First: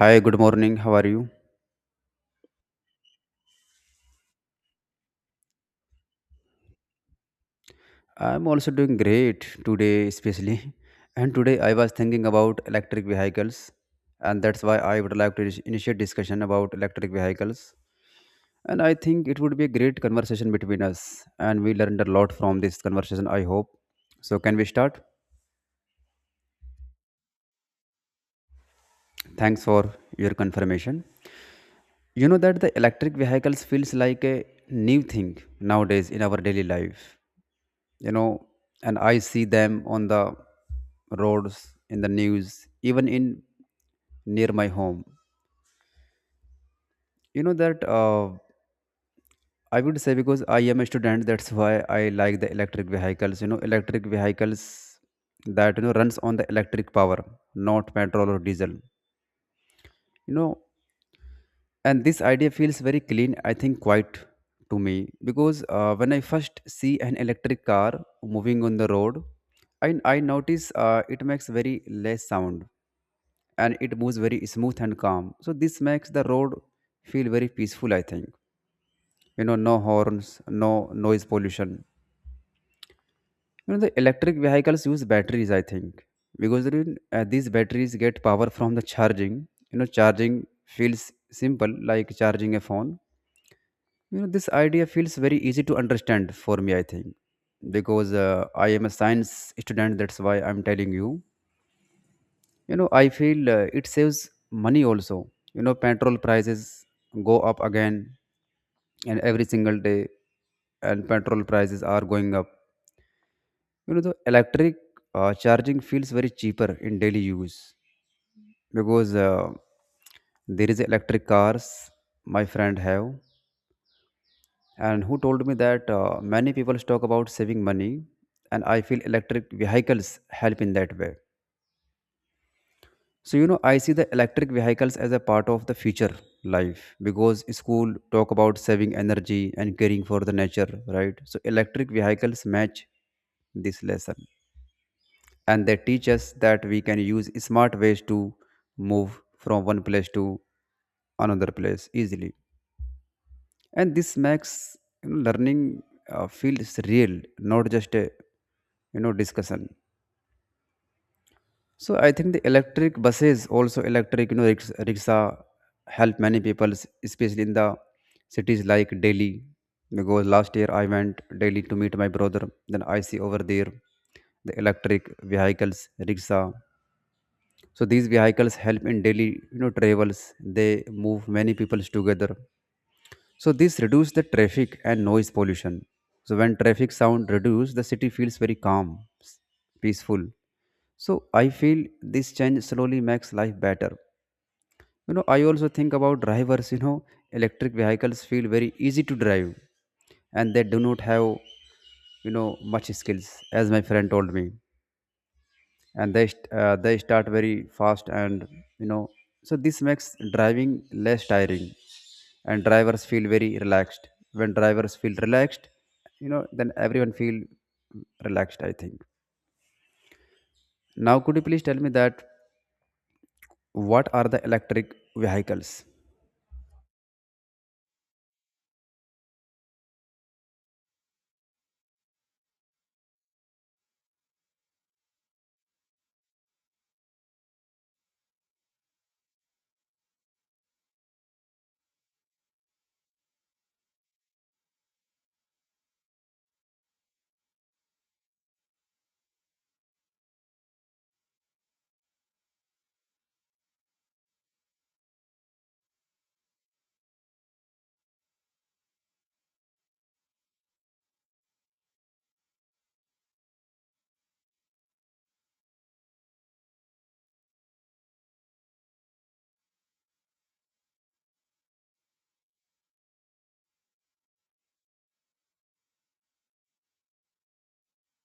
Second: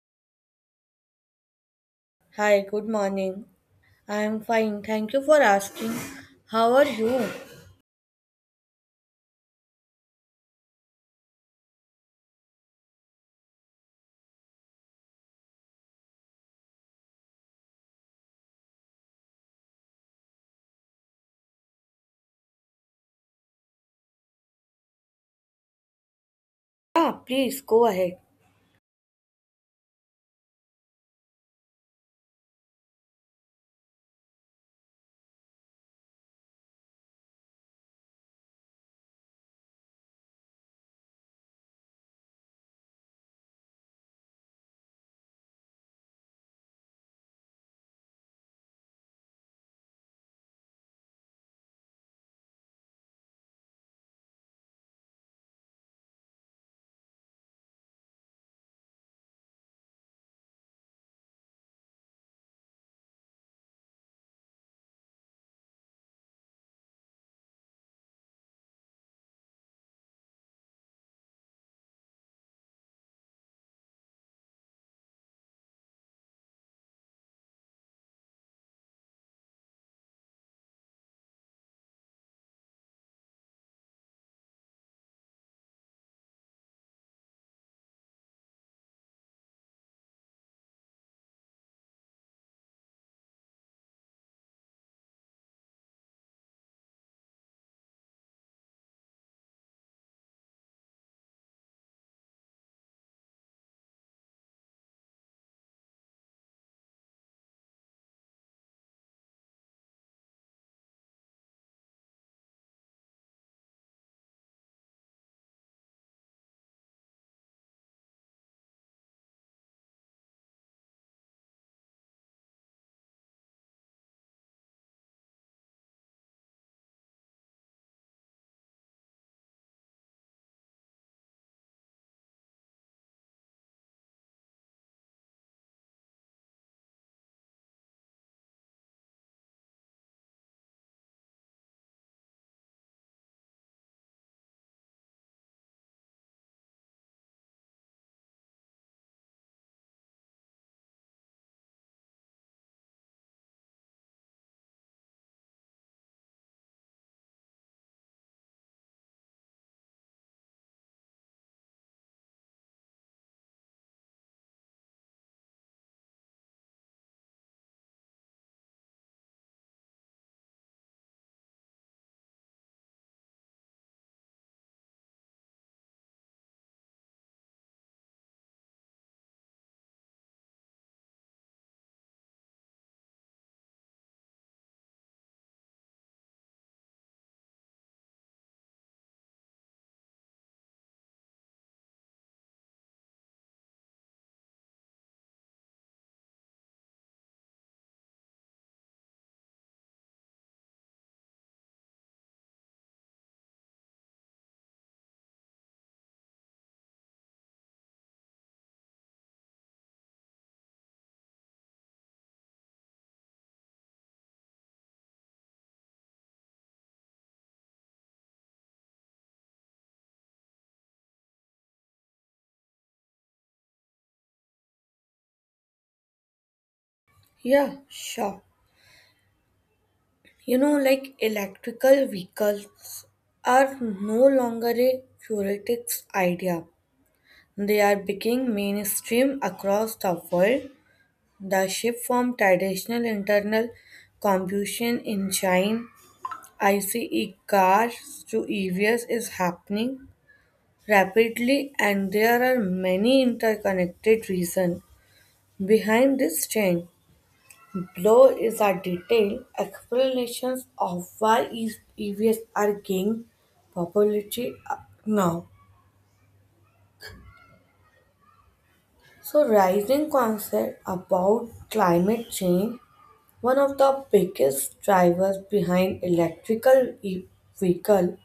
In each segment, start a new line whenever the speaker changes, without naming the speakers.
Hi, good morning. How are you?
Hi, good morning. I am fine. Thank you for asking. How are you?
I'm also doing great today, especially. And today I was thinking about electric vehicles, and that's why I would like to initiate discussion about electric vehicles. And I think it would be a great conversation between us, and we learned a lot from this conversation, I hope. So can we start?
Yeah, please go ahead.
Thanks for your confirmation. You know that the electric vehicles feels like a new thing nowadays in our daily life you know and I see them on the roads, in the news, even in near my home. You know that I would say, because I am a student, that's why I like the electric vehicles, you know, electric vehicles that, you know, runs on the electric power, not petrol or diesel, you know. And this idea feels very clean, I think, quite to me, because when I first see an electric car moving on the road, I notice it makes very less sound, and it moves very smooth and calm. So this makes the road feel very peaceful, I think. You know, no horns, no noise pollution. You know, the electric vehicles use batteries, I think, because these batteries get power from the charging. You know, charging feels simple, like charging a phone. You know, this idea feels very easy to understand for me, I think, because I am a science student. That's why I'm telling you, you know. I feel it saves money also. You know, petrol prices go up again, and every single day, and petrol prices are going up, you know. The electric, charging feels very cheaper in daily use, because there is electric cars my friend have, and who told me that many people talk about saving money, and I feel electric vehicles help in that way. So, you know, I see the electric vehicles as a part of the future life, because school talk about saving energy and caring for the nature, right? So electric vehicles match this lesson, and they teach us that we can use smart ways to move from one place to another place easily. And this makes, you know, learning feels real, not just a discussion. So I think the electric buses, also electric, you know, rickshaw help many people, especially in the cities like Delhi. Because last year I went Delhi to meet my brother. Then I see over there the electric vehicles, rickshaw. So these vehicles help in daily, you know, travels. They move many people together. So this reduce the traffic and noise pollution. So when traffic sound reduce, the city feels very calm, s- peaceful. So I feel this change slowly makes life better. You know, I also think about drivers. You know, electric vehicles feel very easy to drive, and they do not have, you know, much skills, as my friend told me. And they, they start very fast, and, you know, so this makes driving less tiring, and drivers feel very relaxed. When drivers feel relaxed, you know, then everyone feel relaxed, I think. Now, could you please tell me that what are the electric vehicles?
Yeah, sure. You know, like, electrical vehicles are no longer a theoretic idea. They are becoming mainstream across the world. The shift from traditional internal combustion engine ICE cars to EVs is happening rapidly, and there are many interconnected reasons behind this change. Below is a detailed explanations of why these EVs are gaining popularity now. So rising concern about climate change, one of the biggest drivers behind electrical vehicle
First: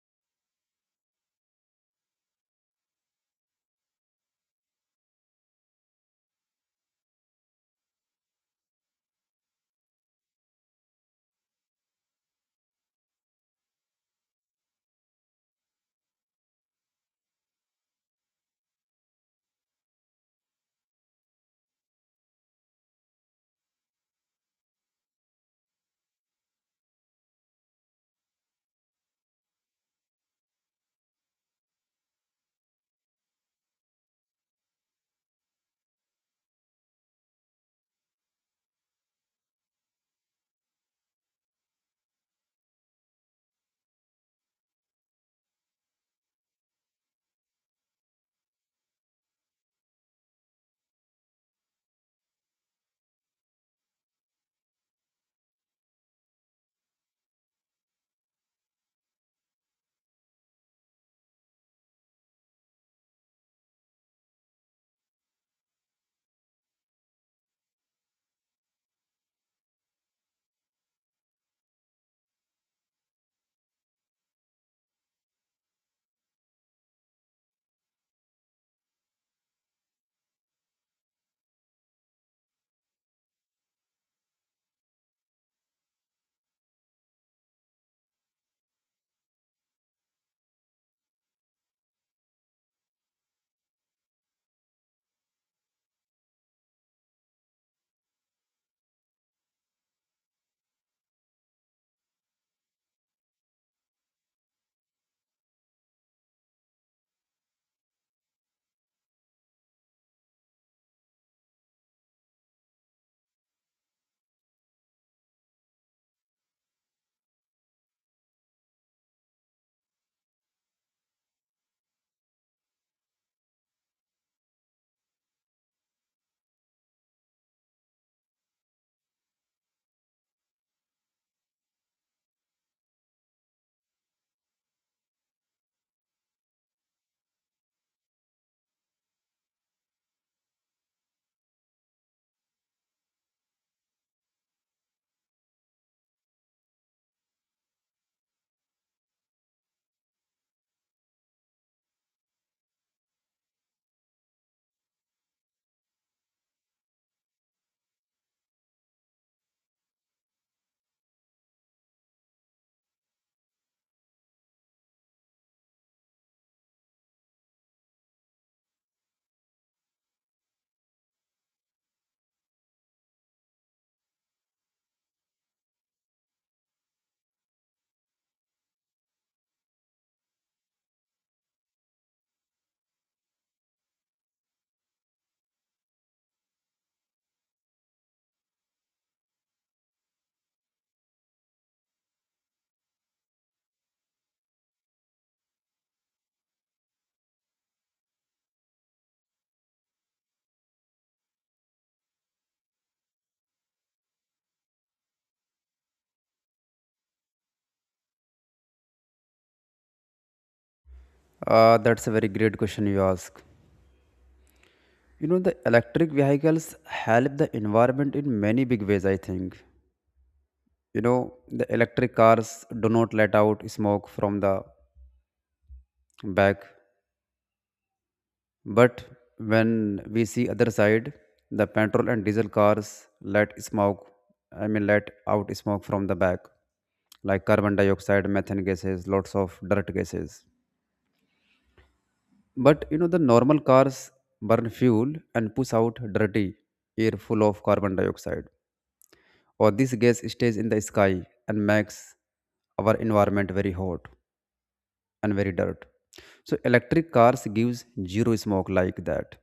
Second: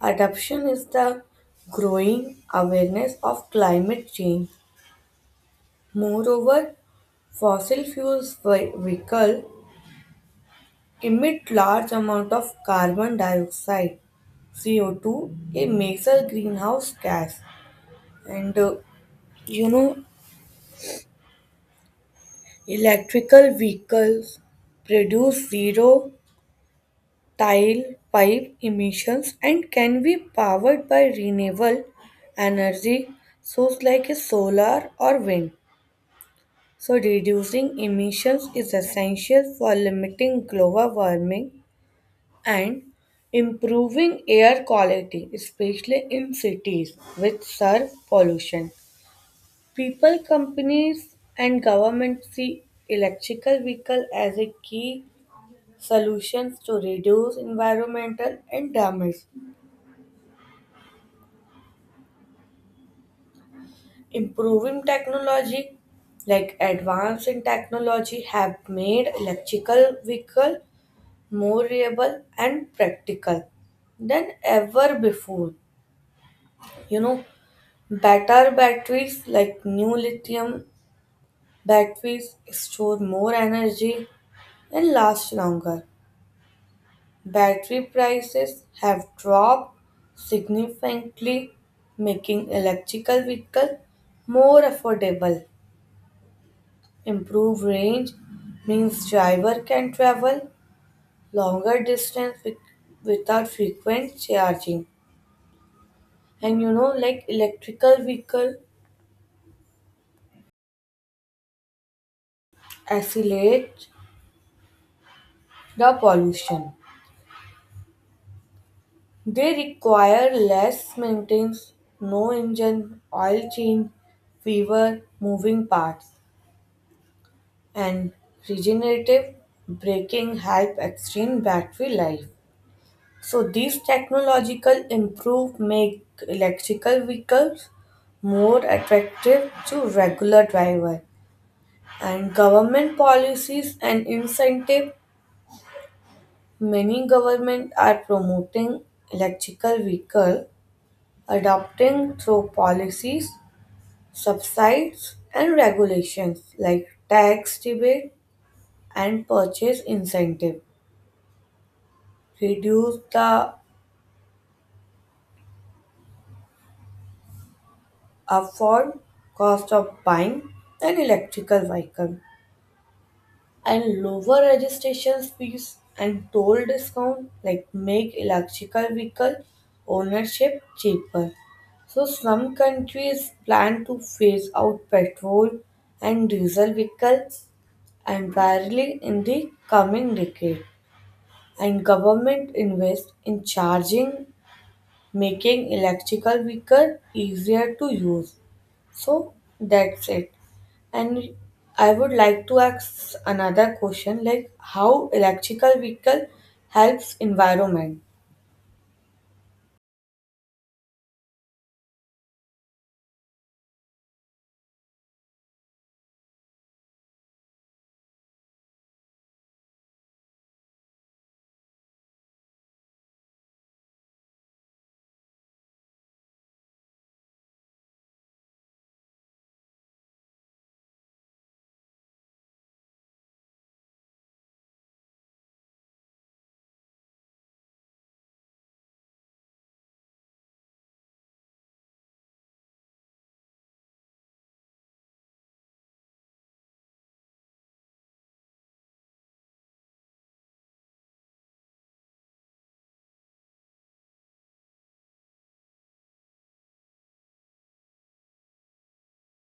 adoption is the growing awareness of climate change. Moreover, fossil fuels vehicle emit large amount of carbon dioxide, CO2, a major greenhouse gas, and you know, electrical vehicles produce zero tile pipe emissions and can be powered by renewable energy source like a solar or wind. So reducing emissions is essential for limiting global warming and improving air quality, especially in cities with surf pollution. People, companies, and governments see electrical vehicle as a key solutions to reduce environmental and damage. Improving technology, like advance in technology, have made electrical vehicle more reliable and practical than ever before. You know, better batteries like new lithium batteries store more energy and last longer. Battery prices have dropped significantly, making electrical vehicles more affordable. Improved range means driver can travel longer distance with, without frequent charging. And you know, like, electrical vehicle accelerate the pollution. They require less maintenance, no engine oil change, fewer moving parts, and regenerative braking help extend battery life. So these technological improve make electrical vehicles more attractive to regular driver, and government policies and incentive, many government are promoting electrical vehicle adopting through policies, subsides and regulations like tax rebate and purchase incentive reduce the upfront cost of buying an electrical vehicle, and lower registration fees and toll discount like make electrical vehicle ownership cheaper. So some countries plan to phase out petrol and diesel vehicles entirely in the coming decade, and government invest in charging, making electrical vehicle easier to use. So that's it, and I would like to ask another question, like how electrical vehicle helps environment.
That's a very great question you ask. You know, the electric vehicles help the environment in many big ways, I think. You know, the electric cars do not let out smoke from the back. But when we see other side, the petrol and diesel cars let smoke, I mean let out smoke from the back, like carbon dioxide, methane gases, lots of dirt gases. But you know, the normal cars burn fuel and push out dirty air full of carbon dioxide, or this gas stays in the sky and makes our environment very hot and very dirt. So electric cars gives zero smoke like that.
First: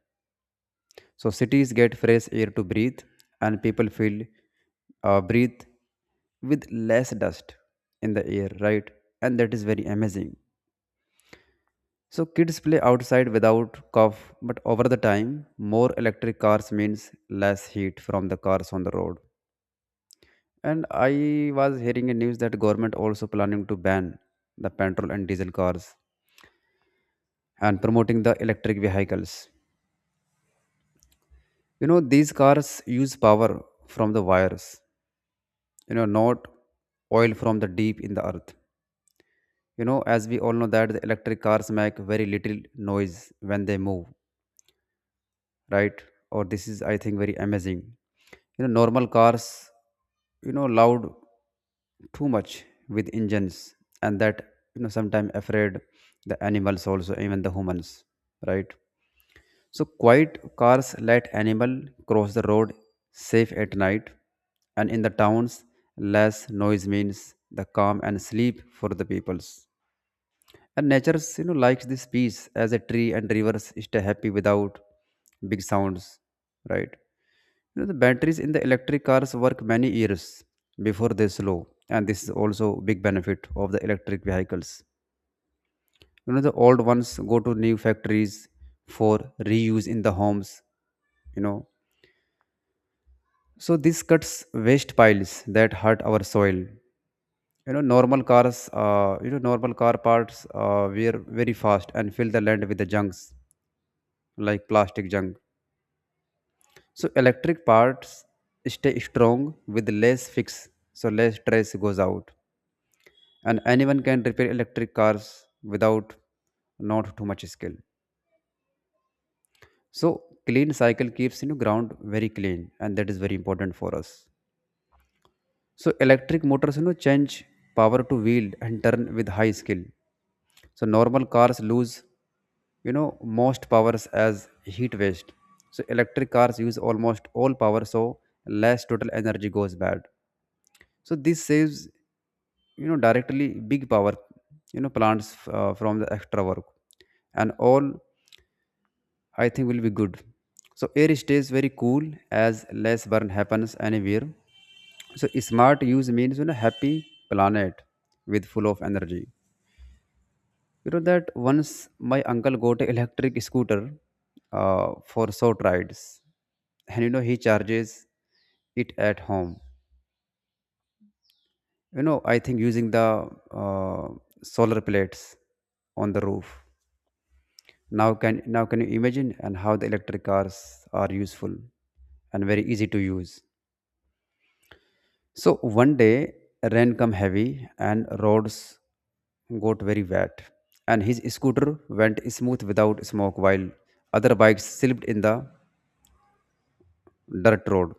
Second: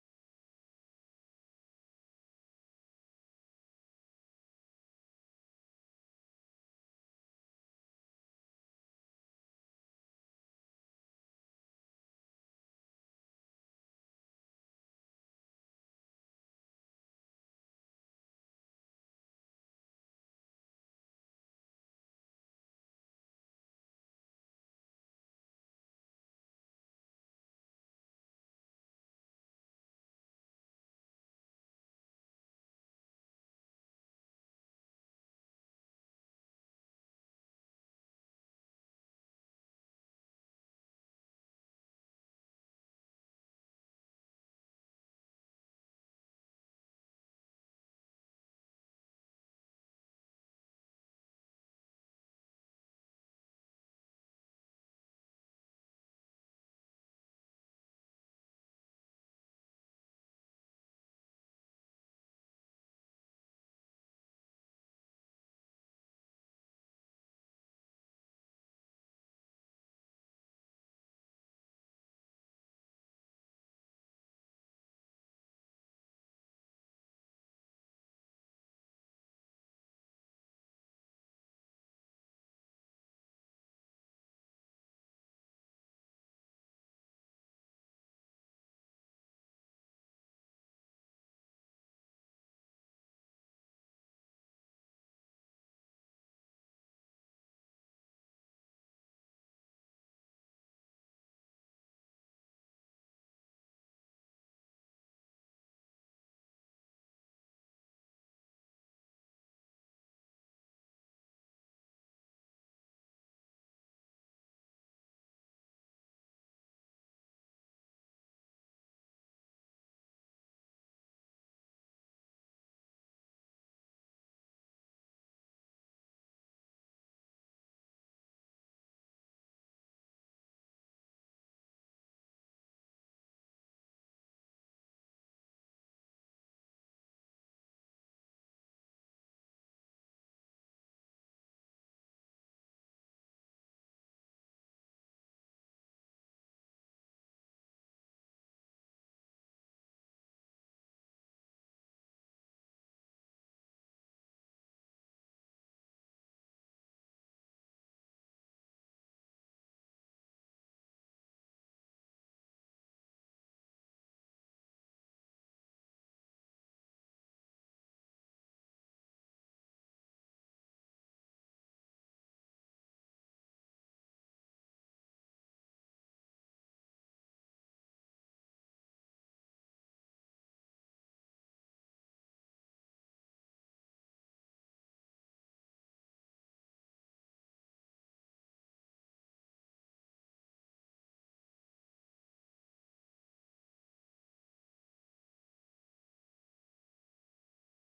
So cities get fresh air to breathe, and people feel breathe with less dust in the air, right? And that is very amazing. So kids play outside without cough, but over the time, more electric cars means less heat from the cars on the road. And I was hearing a news that government also planning to ban the petrol and diesel cars and promoting the electric vehicles. You know, these cars use power from the wires, you know, not oil from the deep in the earth. You know, as we all know that the electric cars make very little noise when they move, right? Or this is, I think, very amazing. You know, normal cars, you know, loud too much with engines, and that, you know, sometimes afraid the animals also, even the humans, right? So quiet cars let animal cross the road safe at night, and in the towns, less noise means the calm and sleep for the peoples. And nature, you know, likes this peace as a tree and rivers stay happy without big sounds, right? You know, the batteries in the electric cars work many years before they slow, and this is also big benefit of the electric vehicles. You know, the old ones go to new factories for reuse in the homes. You know, so this cuts waste piles that hurt our soil. You know, normal cars, normal car parts wear very fast and fill the land with the junks like plastic junk. So electric parts stay strong with less fix, so less stress goes out, and anyone can repair electric cars without not too much skill. So clean cycle keeps, you know, ground very clean, and that is very important for us. So electric motors, you know, change power to wheel and turn with high skill. So normal cars lose, you know, most powers as heat waste. So electric cars use almost all power, so less total energy goes bad. So this saves, you know, directly big power, you know, plants from the extra work, and all I think will be good. So air stays very cool as less burn happens anywhere. So smart use means, you know, happy planet with full of energy. You know that once my uncle got an electric scooter for short rides, and you know, he charges it at home. You know, I think using the solar plates on the roof. Now can you imagine and how the electric cars are useful and very easy to use. So one day rain come heavy and roads got very wet, and his scooter went smooth without smoke, while other bikes slipped in the dirt road.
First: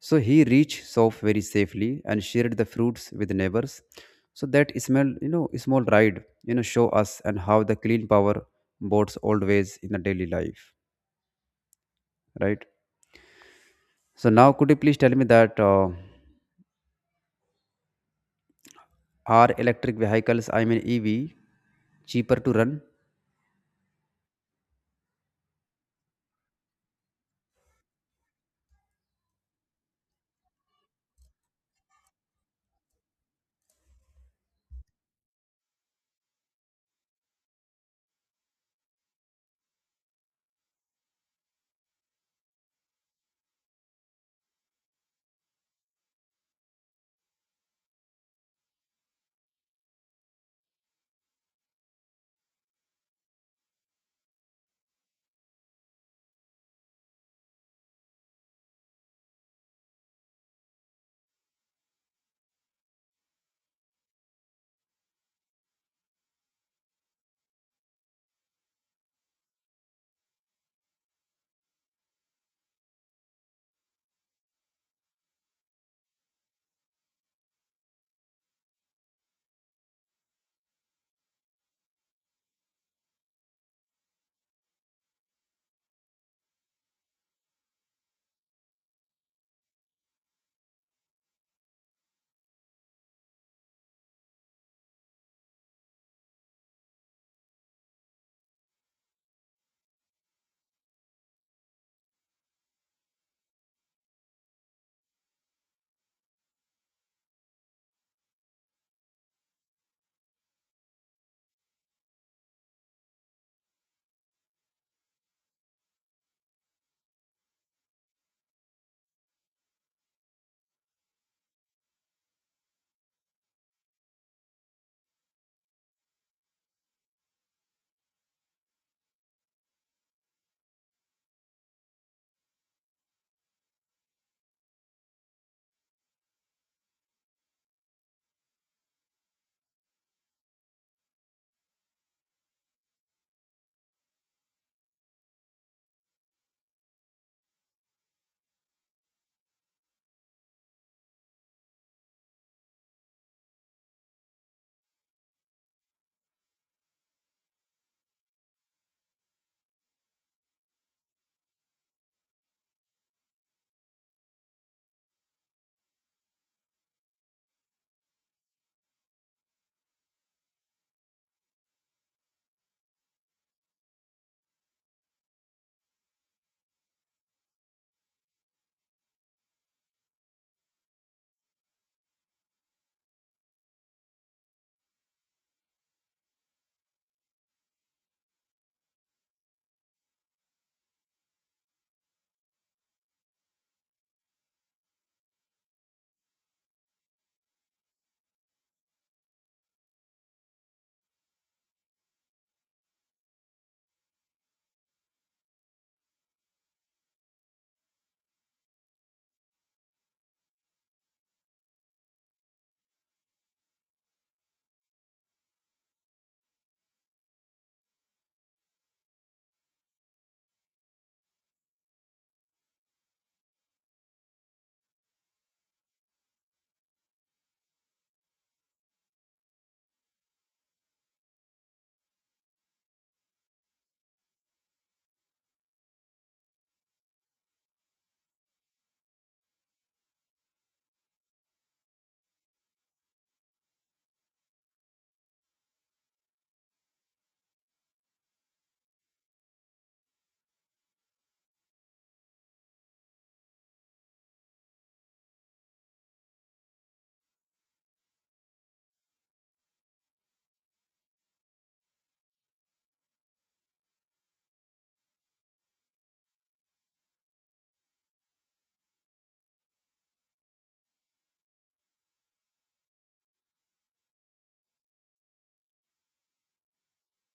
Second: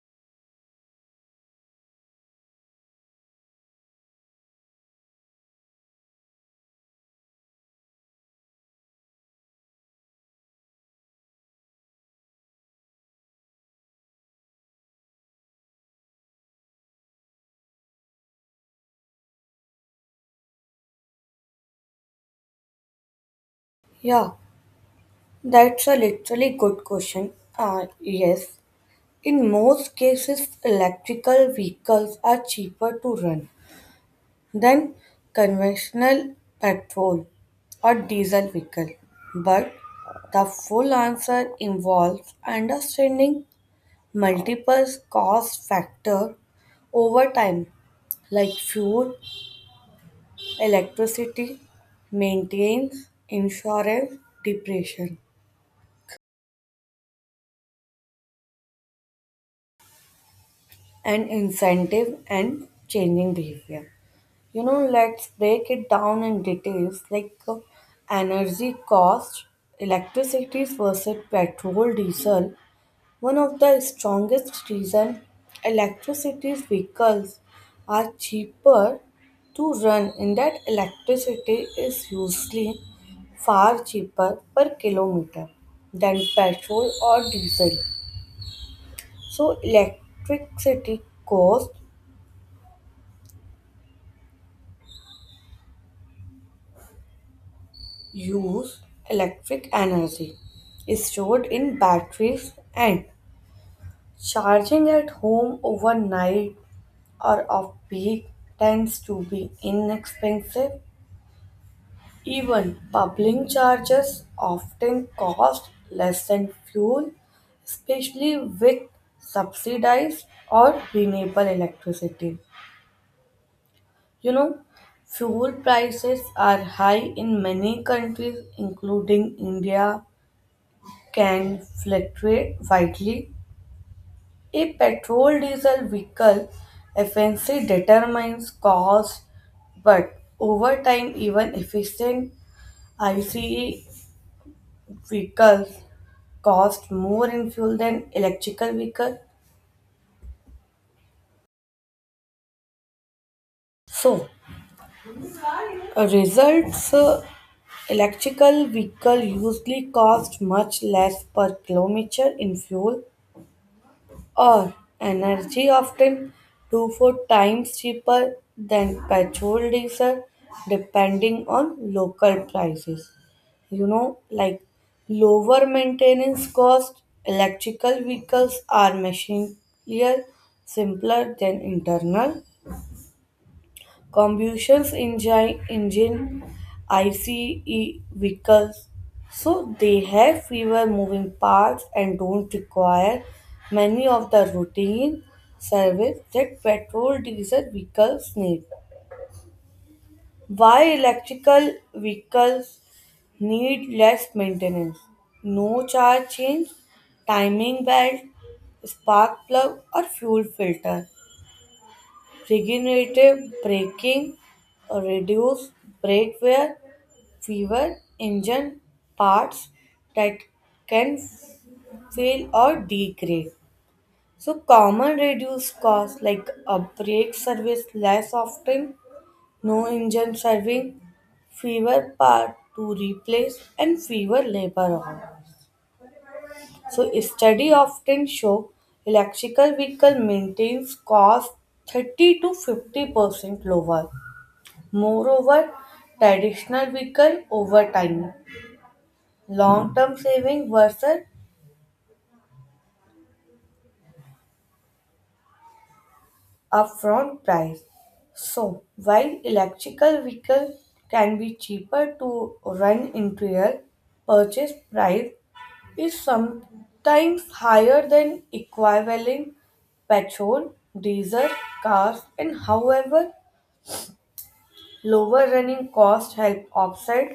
So he reached south very safely and shared the fruits with neighbors. So that small, you know, small ride, you know, show us and how the clean power boards always in the daily life, right? So now, could you please tell me that are electric vehicles, I mean EV, cheaper to run?
Yeah, that's a literally good question. Yes, in most cases, electrical vehicles are cheaper to run than conventional petrol or diesel vehicle. But the full answer involves understanding multiple cost factors over time, like fuel, electricity, maintenance, insurance, depreciation, and incentive and changing behavior. You know, let's break it down in details like energy cost, electricity versus petrol, diesel. One of the strongest reason electricity vehicles are cheaper to run in that electricity is usually far cheaper per kilometer than petrol or diesel. So electricity cost use electric energy stored in batteries, and charging at home overnight or off peak tends to be inexpensive. Even public chargers often cost less than fuel, especially with subsidized or renewable electricity. You know, fuel prices are high in many countries, including India, can fluctuate widely. A petrol diesel vehicle efficiency determines cost, but over time, even efficient ICE vehicles cost more in fuel than electrical vehicle. So results electrical vehicle usually cost much less per kilometer in fuel or energy, often 2 4 times cheaper than petrol diesel, depending on local prices. You know, like, lower maintenance cost, electrical vehicles are machinier simpler than internal combustion engine, ICE vehicles. So they have fewer moving parts and don't require many of the routine service that petrol diesel vehicles need. Why electrical vehicles need less maintenance? No charge change, timing belt, spark plug, or fuel filter. Regenerative braking reduces brake wear, fewer engine parts that can fail or degrade. So common reduced costs like a brake service less often, no engine serving, fewer parts to replace and fewer labor hours. So study often show electrical vehicle maintains cost 30 to 50% lower. Moreover, traditional weaken over time. Long-term saving versus upfront price. So, while electrical vehicle can be cheaper to run interior, purchase price is sometimes higher than equivalent petrol, diesel cars, and however, lower running costs help offset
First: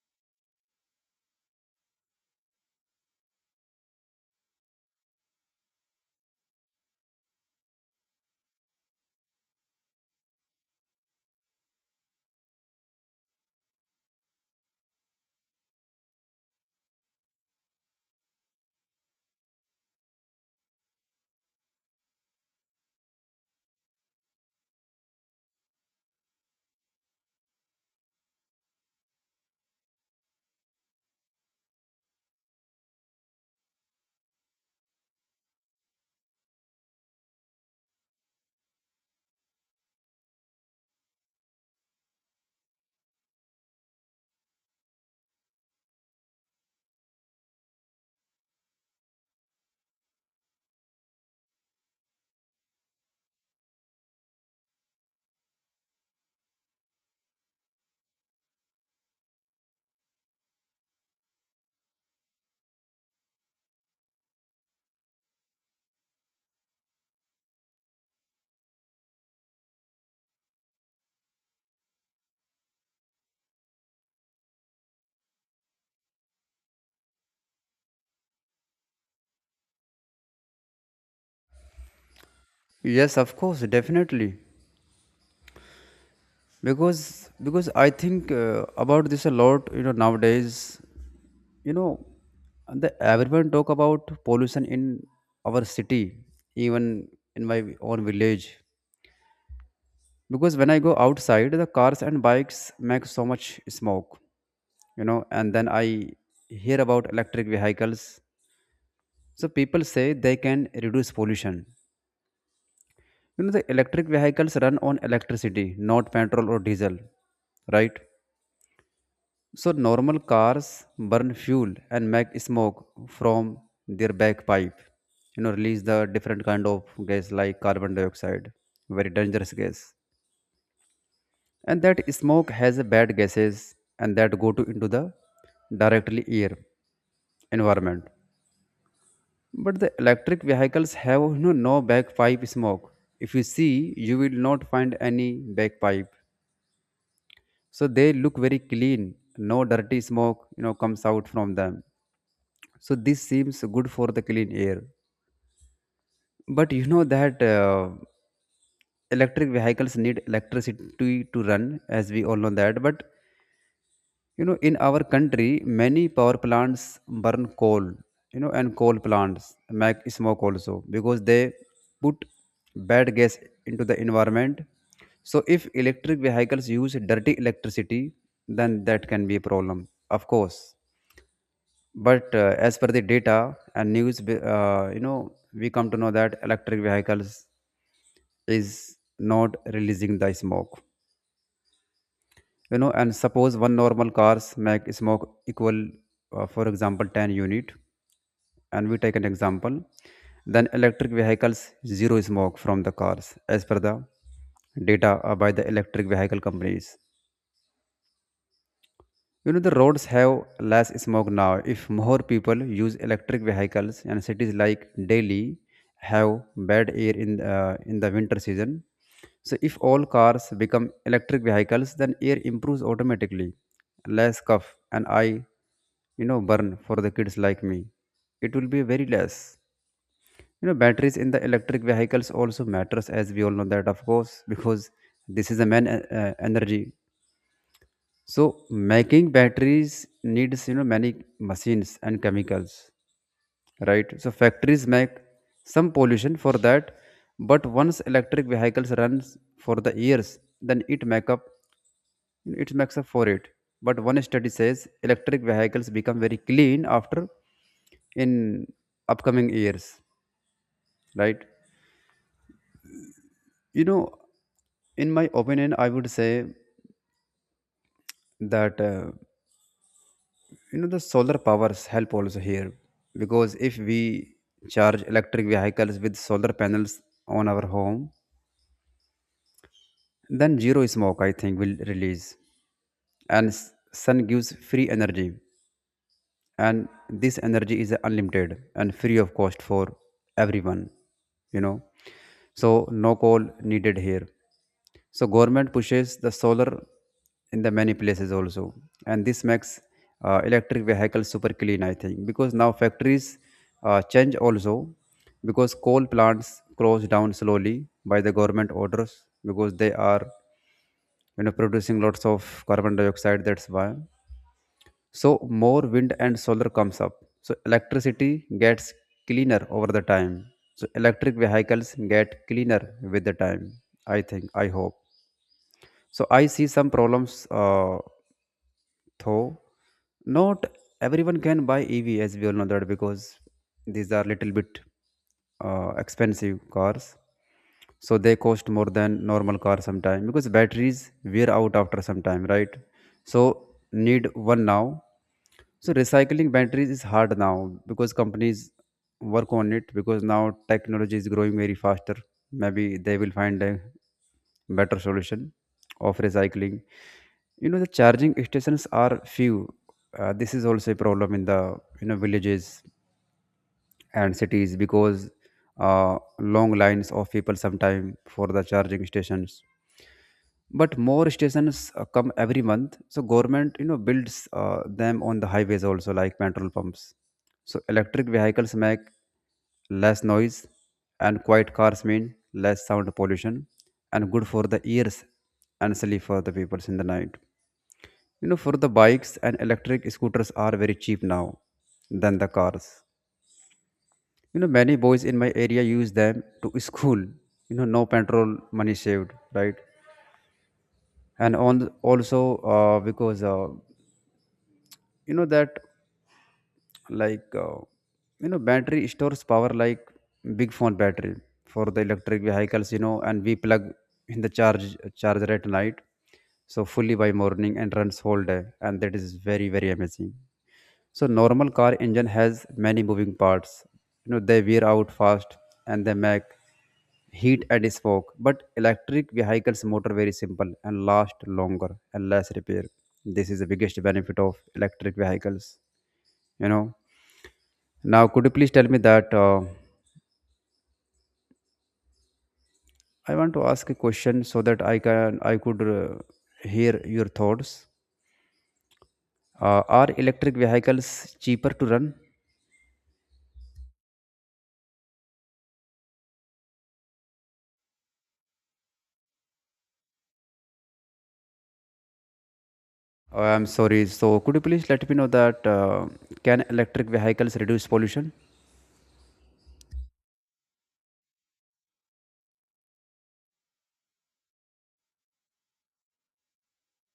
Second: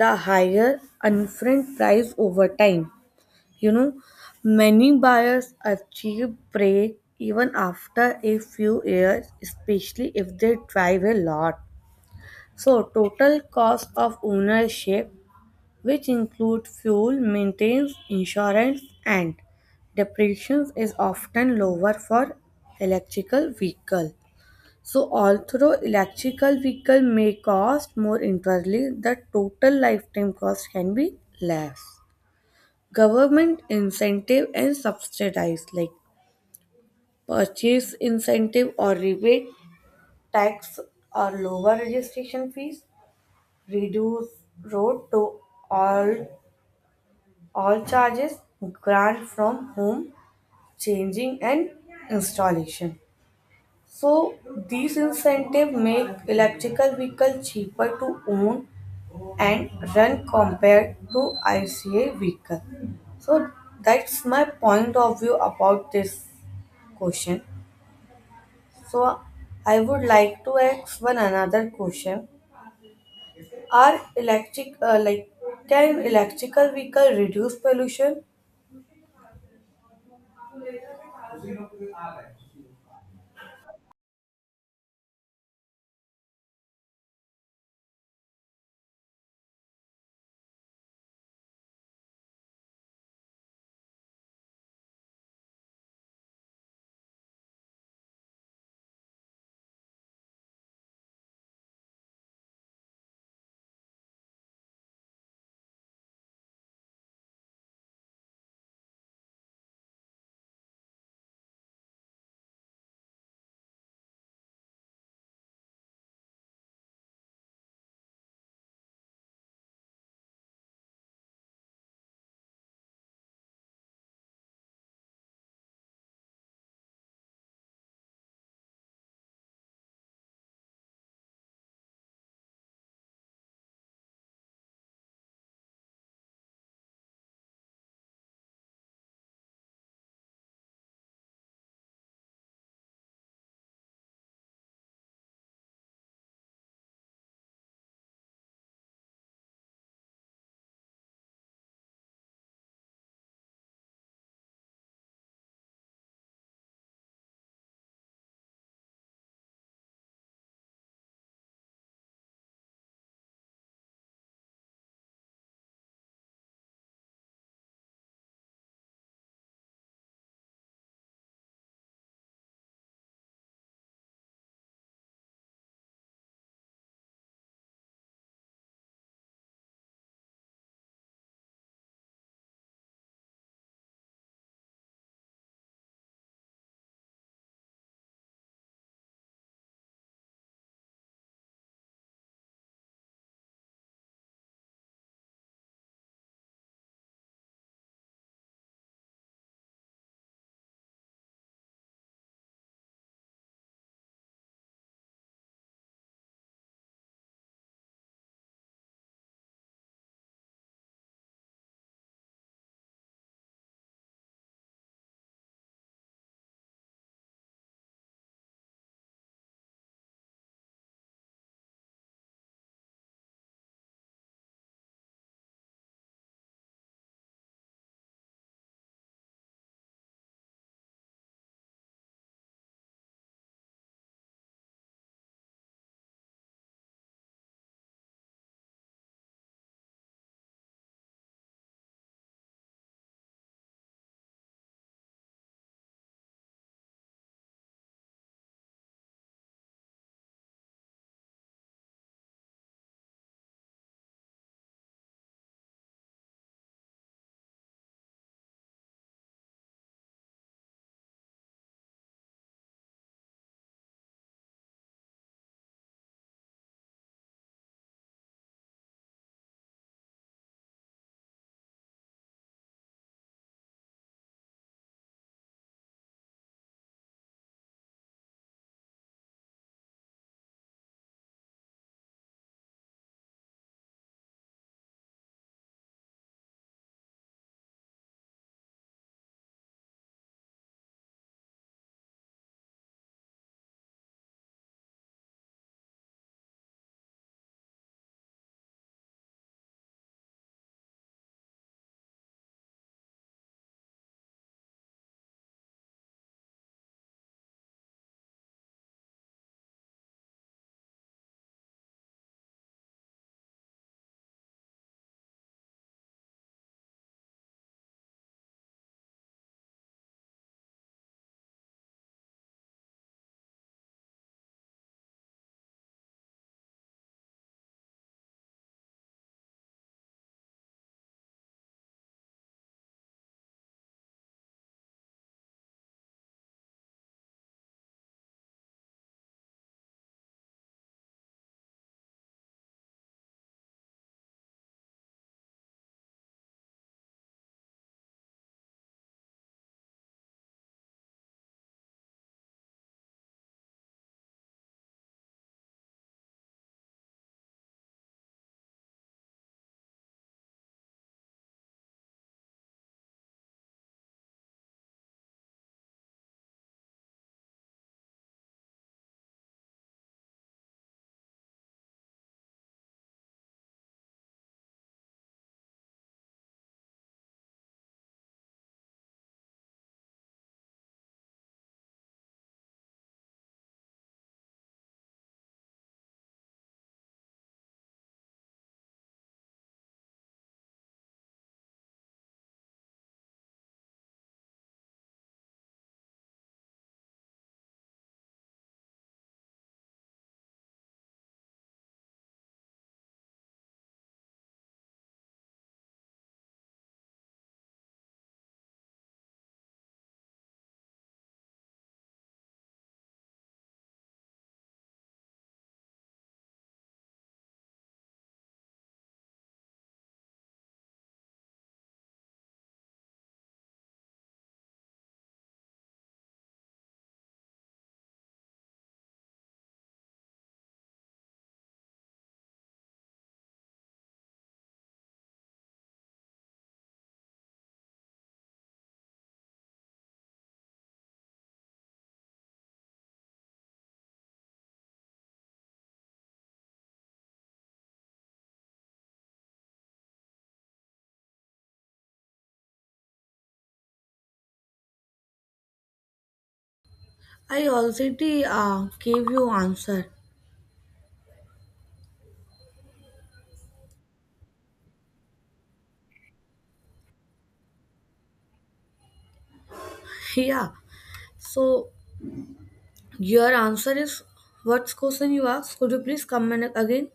the higher upfront price over time. You know, many buyers achieve break even after a few years, especially if they drive a lot. So, total cost of ownership, which include fuel, maintenance, insurance, and depreciation, is often lower for electrical vehicle. So, although electrical vehicle may cost more internally, the total lifetime cost can be less. Government incentive and subsidize like purchase incentive or rebate, tax or lower registration fees, reduce road to all all charges, grant from home, changing and installation. So these incentives make electrical vehicle cheaper to own and run compared to ICA vehicle. So that's my point of view about this question. So I would like to ask one another question. Are electric, like, can electrical vehicle reduce pollution?
Yes, of course, definitely. Because I think about this a lot, you know, nowadays, you know, the everyone talk about pollution in our city, even in my own village, because when I go outside, the cars and bikes make so much smoke, you know. And then I hear about electric vehicles, so people say they can reduce pollution. You know, the electric vehicles run on electricity, not petrol or diesel, right? So normal cars burn fuel and make smoke from their bagpipe. You know, release the different kind of gas like carbon dioxide, very dangerous gas. And that smoke has a bad gases, and that go to into the directly air environment. But the electric vehicles have, you know, no bagpipe smoke. If you see, you will not find any bagpipe. So they look very clean. No dirty smoke, you know, comes out from them, so this seems good for the clean air. But you know that electric vehicles need electricity to run, as we all know that. But you know, in our country, many power plants burn coal, you know. And coal plants make smoke also, because they put bad gas into the environment. So if electric vehicles use dirty electricity, then that can be a problem, of course. But as per the data and news, you know, we come to know that electric vehicles is not releasing the smoke, you know. And suppose one normal cars make smoke equal, for example, 10 unit, and we take an example. Then electric vehicles zero smoke from the cars, as per the data by the electric vehicle companies. You know, the roads have less smoke now, if more people use electric vehicles. And cities like Delhi have bad air in the winter season. So, if all cars become electric vehicles, then air improves automatically. Less cough and eye, you know, burn for the kids like me. It will be very less. You know, batteries in the electric vehicles also matters, as we all know that, of course, because this is the main energy. So making batteries needs, you know, many machines and chemicals, right? So factories make some pollution for that, but once electric vehicles runs for the years, then it makes up for it. But one study says electric vehicles become very clean after in upcoming years, right? You know, in my opinion, I would say that. You know, the solar powers help also here, because if we charge electric vehicles with solar panels on our home, then zero smoke I think will release. And sun gives free energy, and this energy is unlimited and free of cost for everyone, you know. So no coal needed here, so government pushes the solar in the many places also. And this makes electric vehicles super clean I think, because now factories change also, because coal plants close down slowly by the government orders, because they are, you know, producing lots of carbon dioxide, that's why. So more wind and solar comes up, so electricity gets cleaner over the time, so electric vehicles get cleaner with the time, I think, I hope. So I see some problems though. Not everyone can buy EV, as we all know that, because these are little bit expensive cars. So they cost more than normal car sometime, because batteries wear out after some time, right? So need one now. So recycling batteries is hard now, because companies work on it, because now technology is growing very faster. Maybe they will find a better solution of recycling. You know, the charging stations are few. This is also a problem in the, you know, villages and cities, because long lines of people sometime for the charging stations. But more stations come every month, so government, you know, builds them on the highways also like petrol pumps. So electric vehicles make less noise, and quiet cars mean less sound pollution and good for the ears and silly for the people in the night, you know. For the bikes and electric scooters are very cheap now than the cars, you know. Many boys in my area use them to school, you know, no petrol money saved, right? And on also because, you know that, like, you know, battery stores power like big phone battery for the electric vehicles, you know. And we plug in the charger at night, so fully by morning and runs whole day, and that is very very amazing. So normal car engine has many moving parts. You know, they wear out fast and they make heat and smoke. But electric vehicles motor very simple and last longer and less repair. This is the biggest benefit of electric vehicles. You know. Now could you please tell me that, I want to ask a question so that I could hear your thoughts. Are electric vehicles cheaper to run?
I already gave you answer.
I'm sorry. So could you please let me know that, can electric vehicles reduce pollution?
Yeah. So your answer is, what question you asked? Could you please comment again?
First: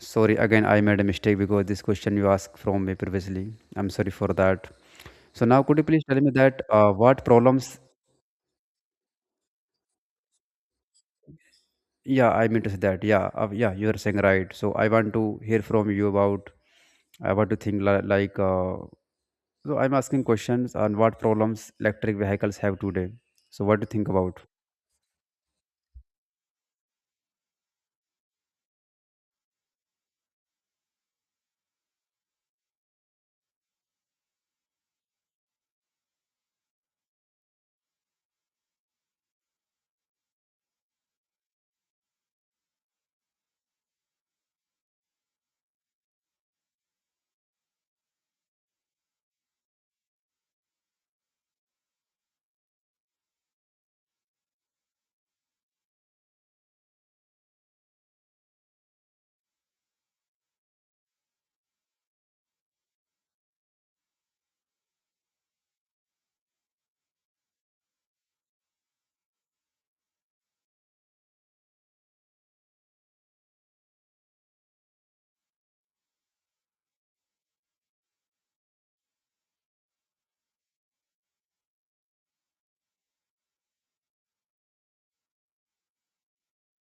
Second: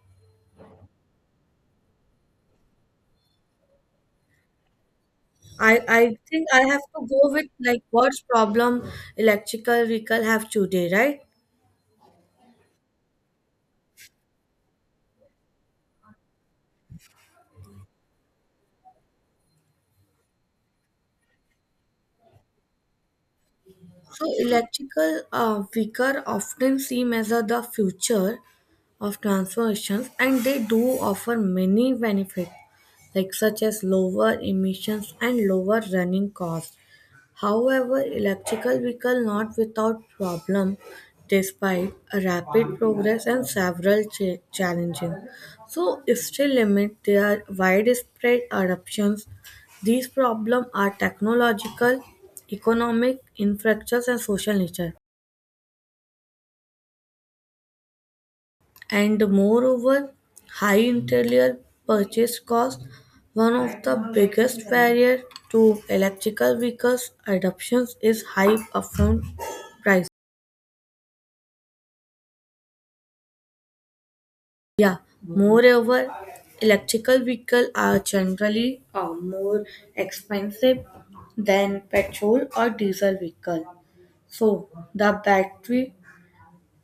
Sorry, again, I made a mistake because this question you asked from me previously. I'm sorry for that. So now could
I,
you please
I
tell me
think
that,
I have to go
what
with
problems?
like what problem electrical vehicle have today, right?
Yeah, I mean to say that. Yeah, yeah, you are saying right. So I want to hear from you about. I want to think like. So I'm asking questions on what problems electric vehicles have today. So what do you think
So
about?
electrical vehicle often seem as a, the future of transformations, and they do offer many benefits like such as lower emissions and lower running costs. However, electrical vehicle not without problem, despite a rapid progress and several challenges. So still limit their widespread adoptions. These problems are technological, economic, infrastructure and social nature. And moreover, high interior purchase cost, one of the biggest barrier to electrical vehicles adoptions is high upfront price. Yeah. Moreover, electrical vehicles are generally more expensive than petrol or diesel vehicle. So the battery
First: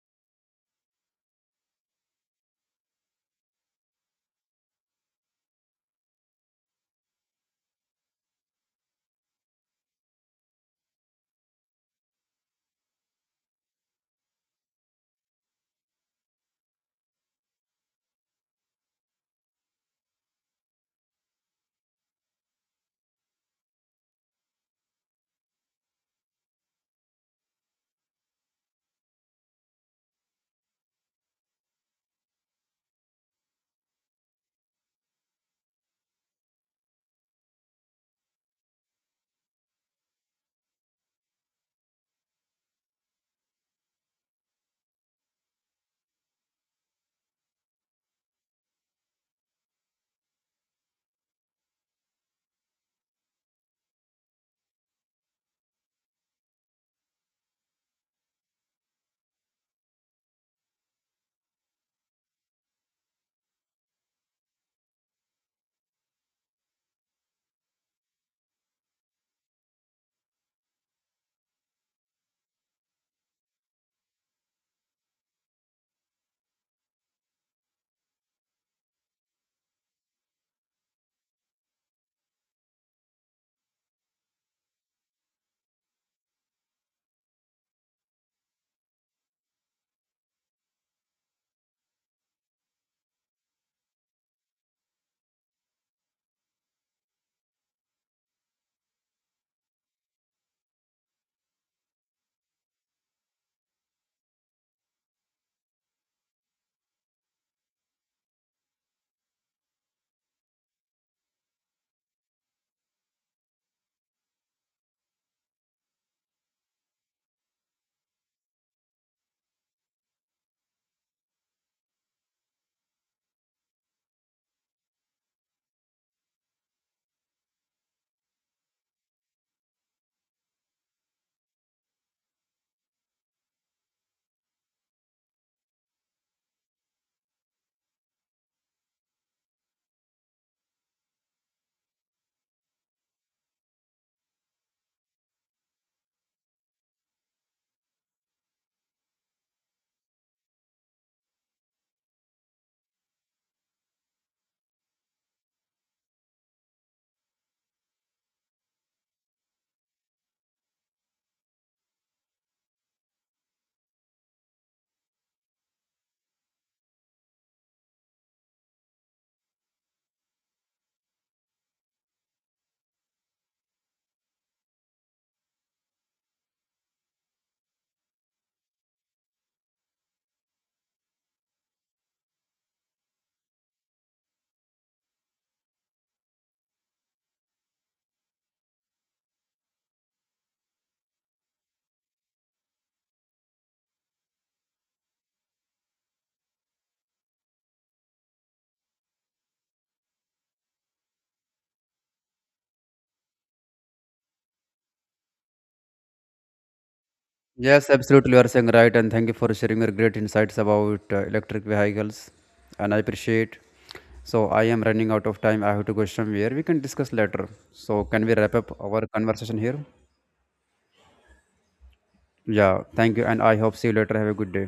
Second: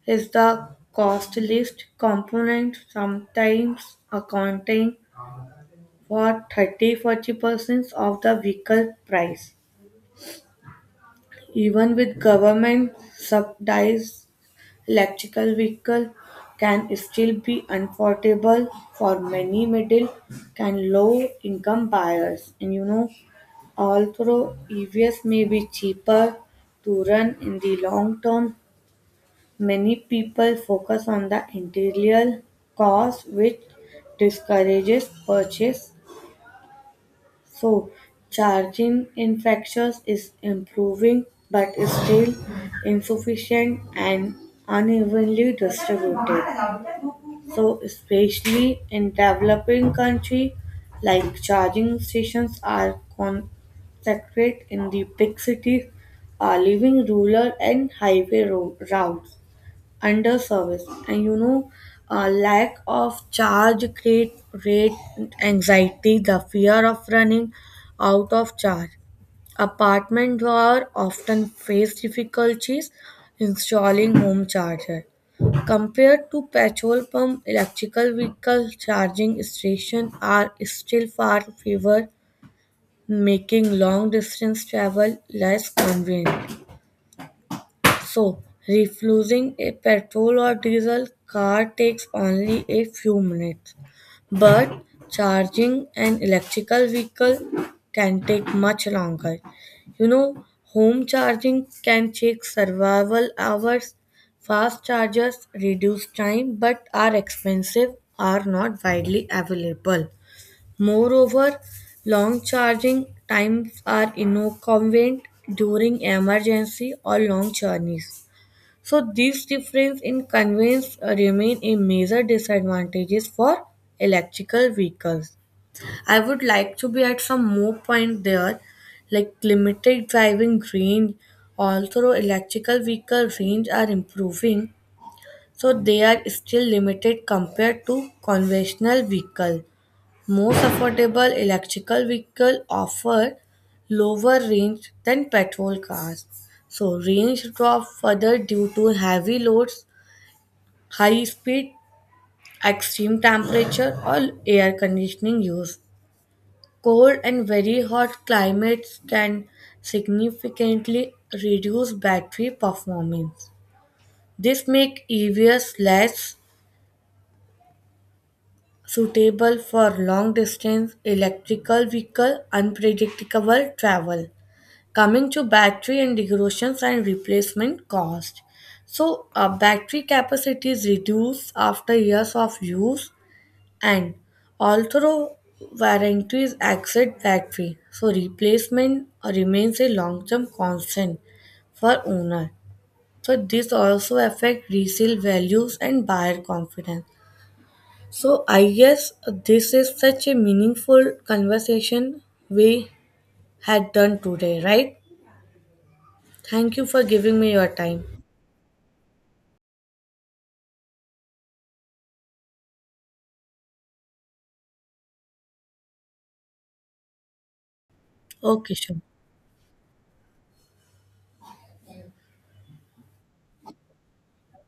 is the costliest component, sometimes accounting for 30-40% of the vehicle price. Even with government subsidies, electrical vehicle can still be affordable for many middle and low income buyers. And you know, although EVs may be cheaper to run in the long term, many people focus on the interior cost, which discourages purchase. So, charging infrastructures is improving but is still insufficient and unevenly distributed. So especially in developing country, like, charging stations are concentrated in the big cities, are leaving rural and highway road, routes under service. And you know, a lack of charge create rate anxiety, the fear of running out of charge, apartment were often faced difficulties installing home charger. Compared to petrol pump, electrical vehicle charging stations are still far fewer, making long distance travel less convenient. So, refueling a petrol or diesel car takes only a few minutes, but charging an electrical vehicle can take much longer. You know, home charging can take survival hours. Fast chargers reduce time but are expensive, are not widely available. Moreover, long charging times are inconvenient during emergency or long journeys. So these difference in conveyance remain a major disadvantages for electrical vehicles. I would like to be at some more point there, like limited driving range. Although electrical vehicle range are improving, so they are still limited compared to conventional vehicle. Most affordable electrical vehicle offer lower range than petrol cars. So range drop further due to heavy loads, high speed, extreme temperature, or air conditioning use. Cold and very hot climates can significantly reduce battery performance. This makes EVs less suitable for long distance electrical vehicle unpredictable travel. Coming to battery and degradation and replacement cost. So battery capacity is reduced after years of use. And although warranties exceed that fee, so replacement remains a long-term constant for owner. So this also affect resale values and buyer confidence. So I guess this is such a meaningful conversation we had done today, right? Thank you for giving me your
Yes,
time.
absolutely. You are saying right, and thank you for sharing your great insights about electric vehicles. And I appreciate. So I am running out of time. I have to go somewhere. We can discuss later. So can we wrap
Okay,
up
sure.
our conversation here? Yeah. Thank you, and I hope see you later. Have a good day.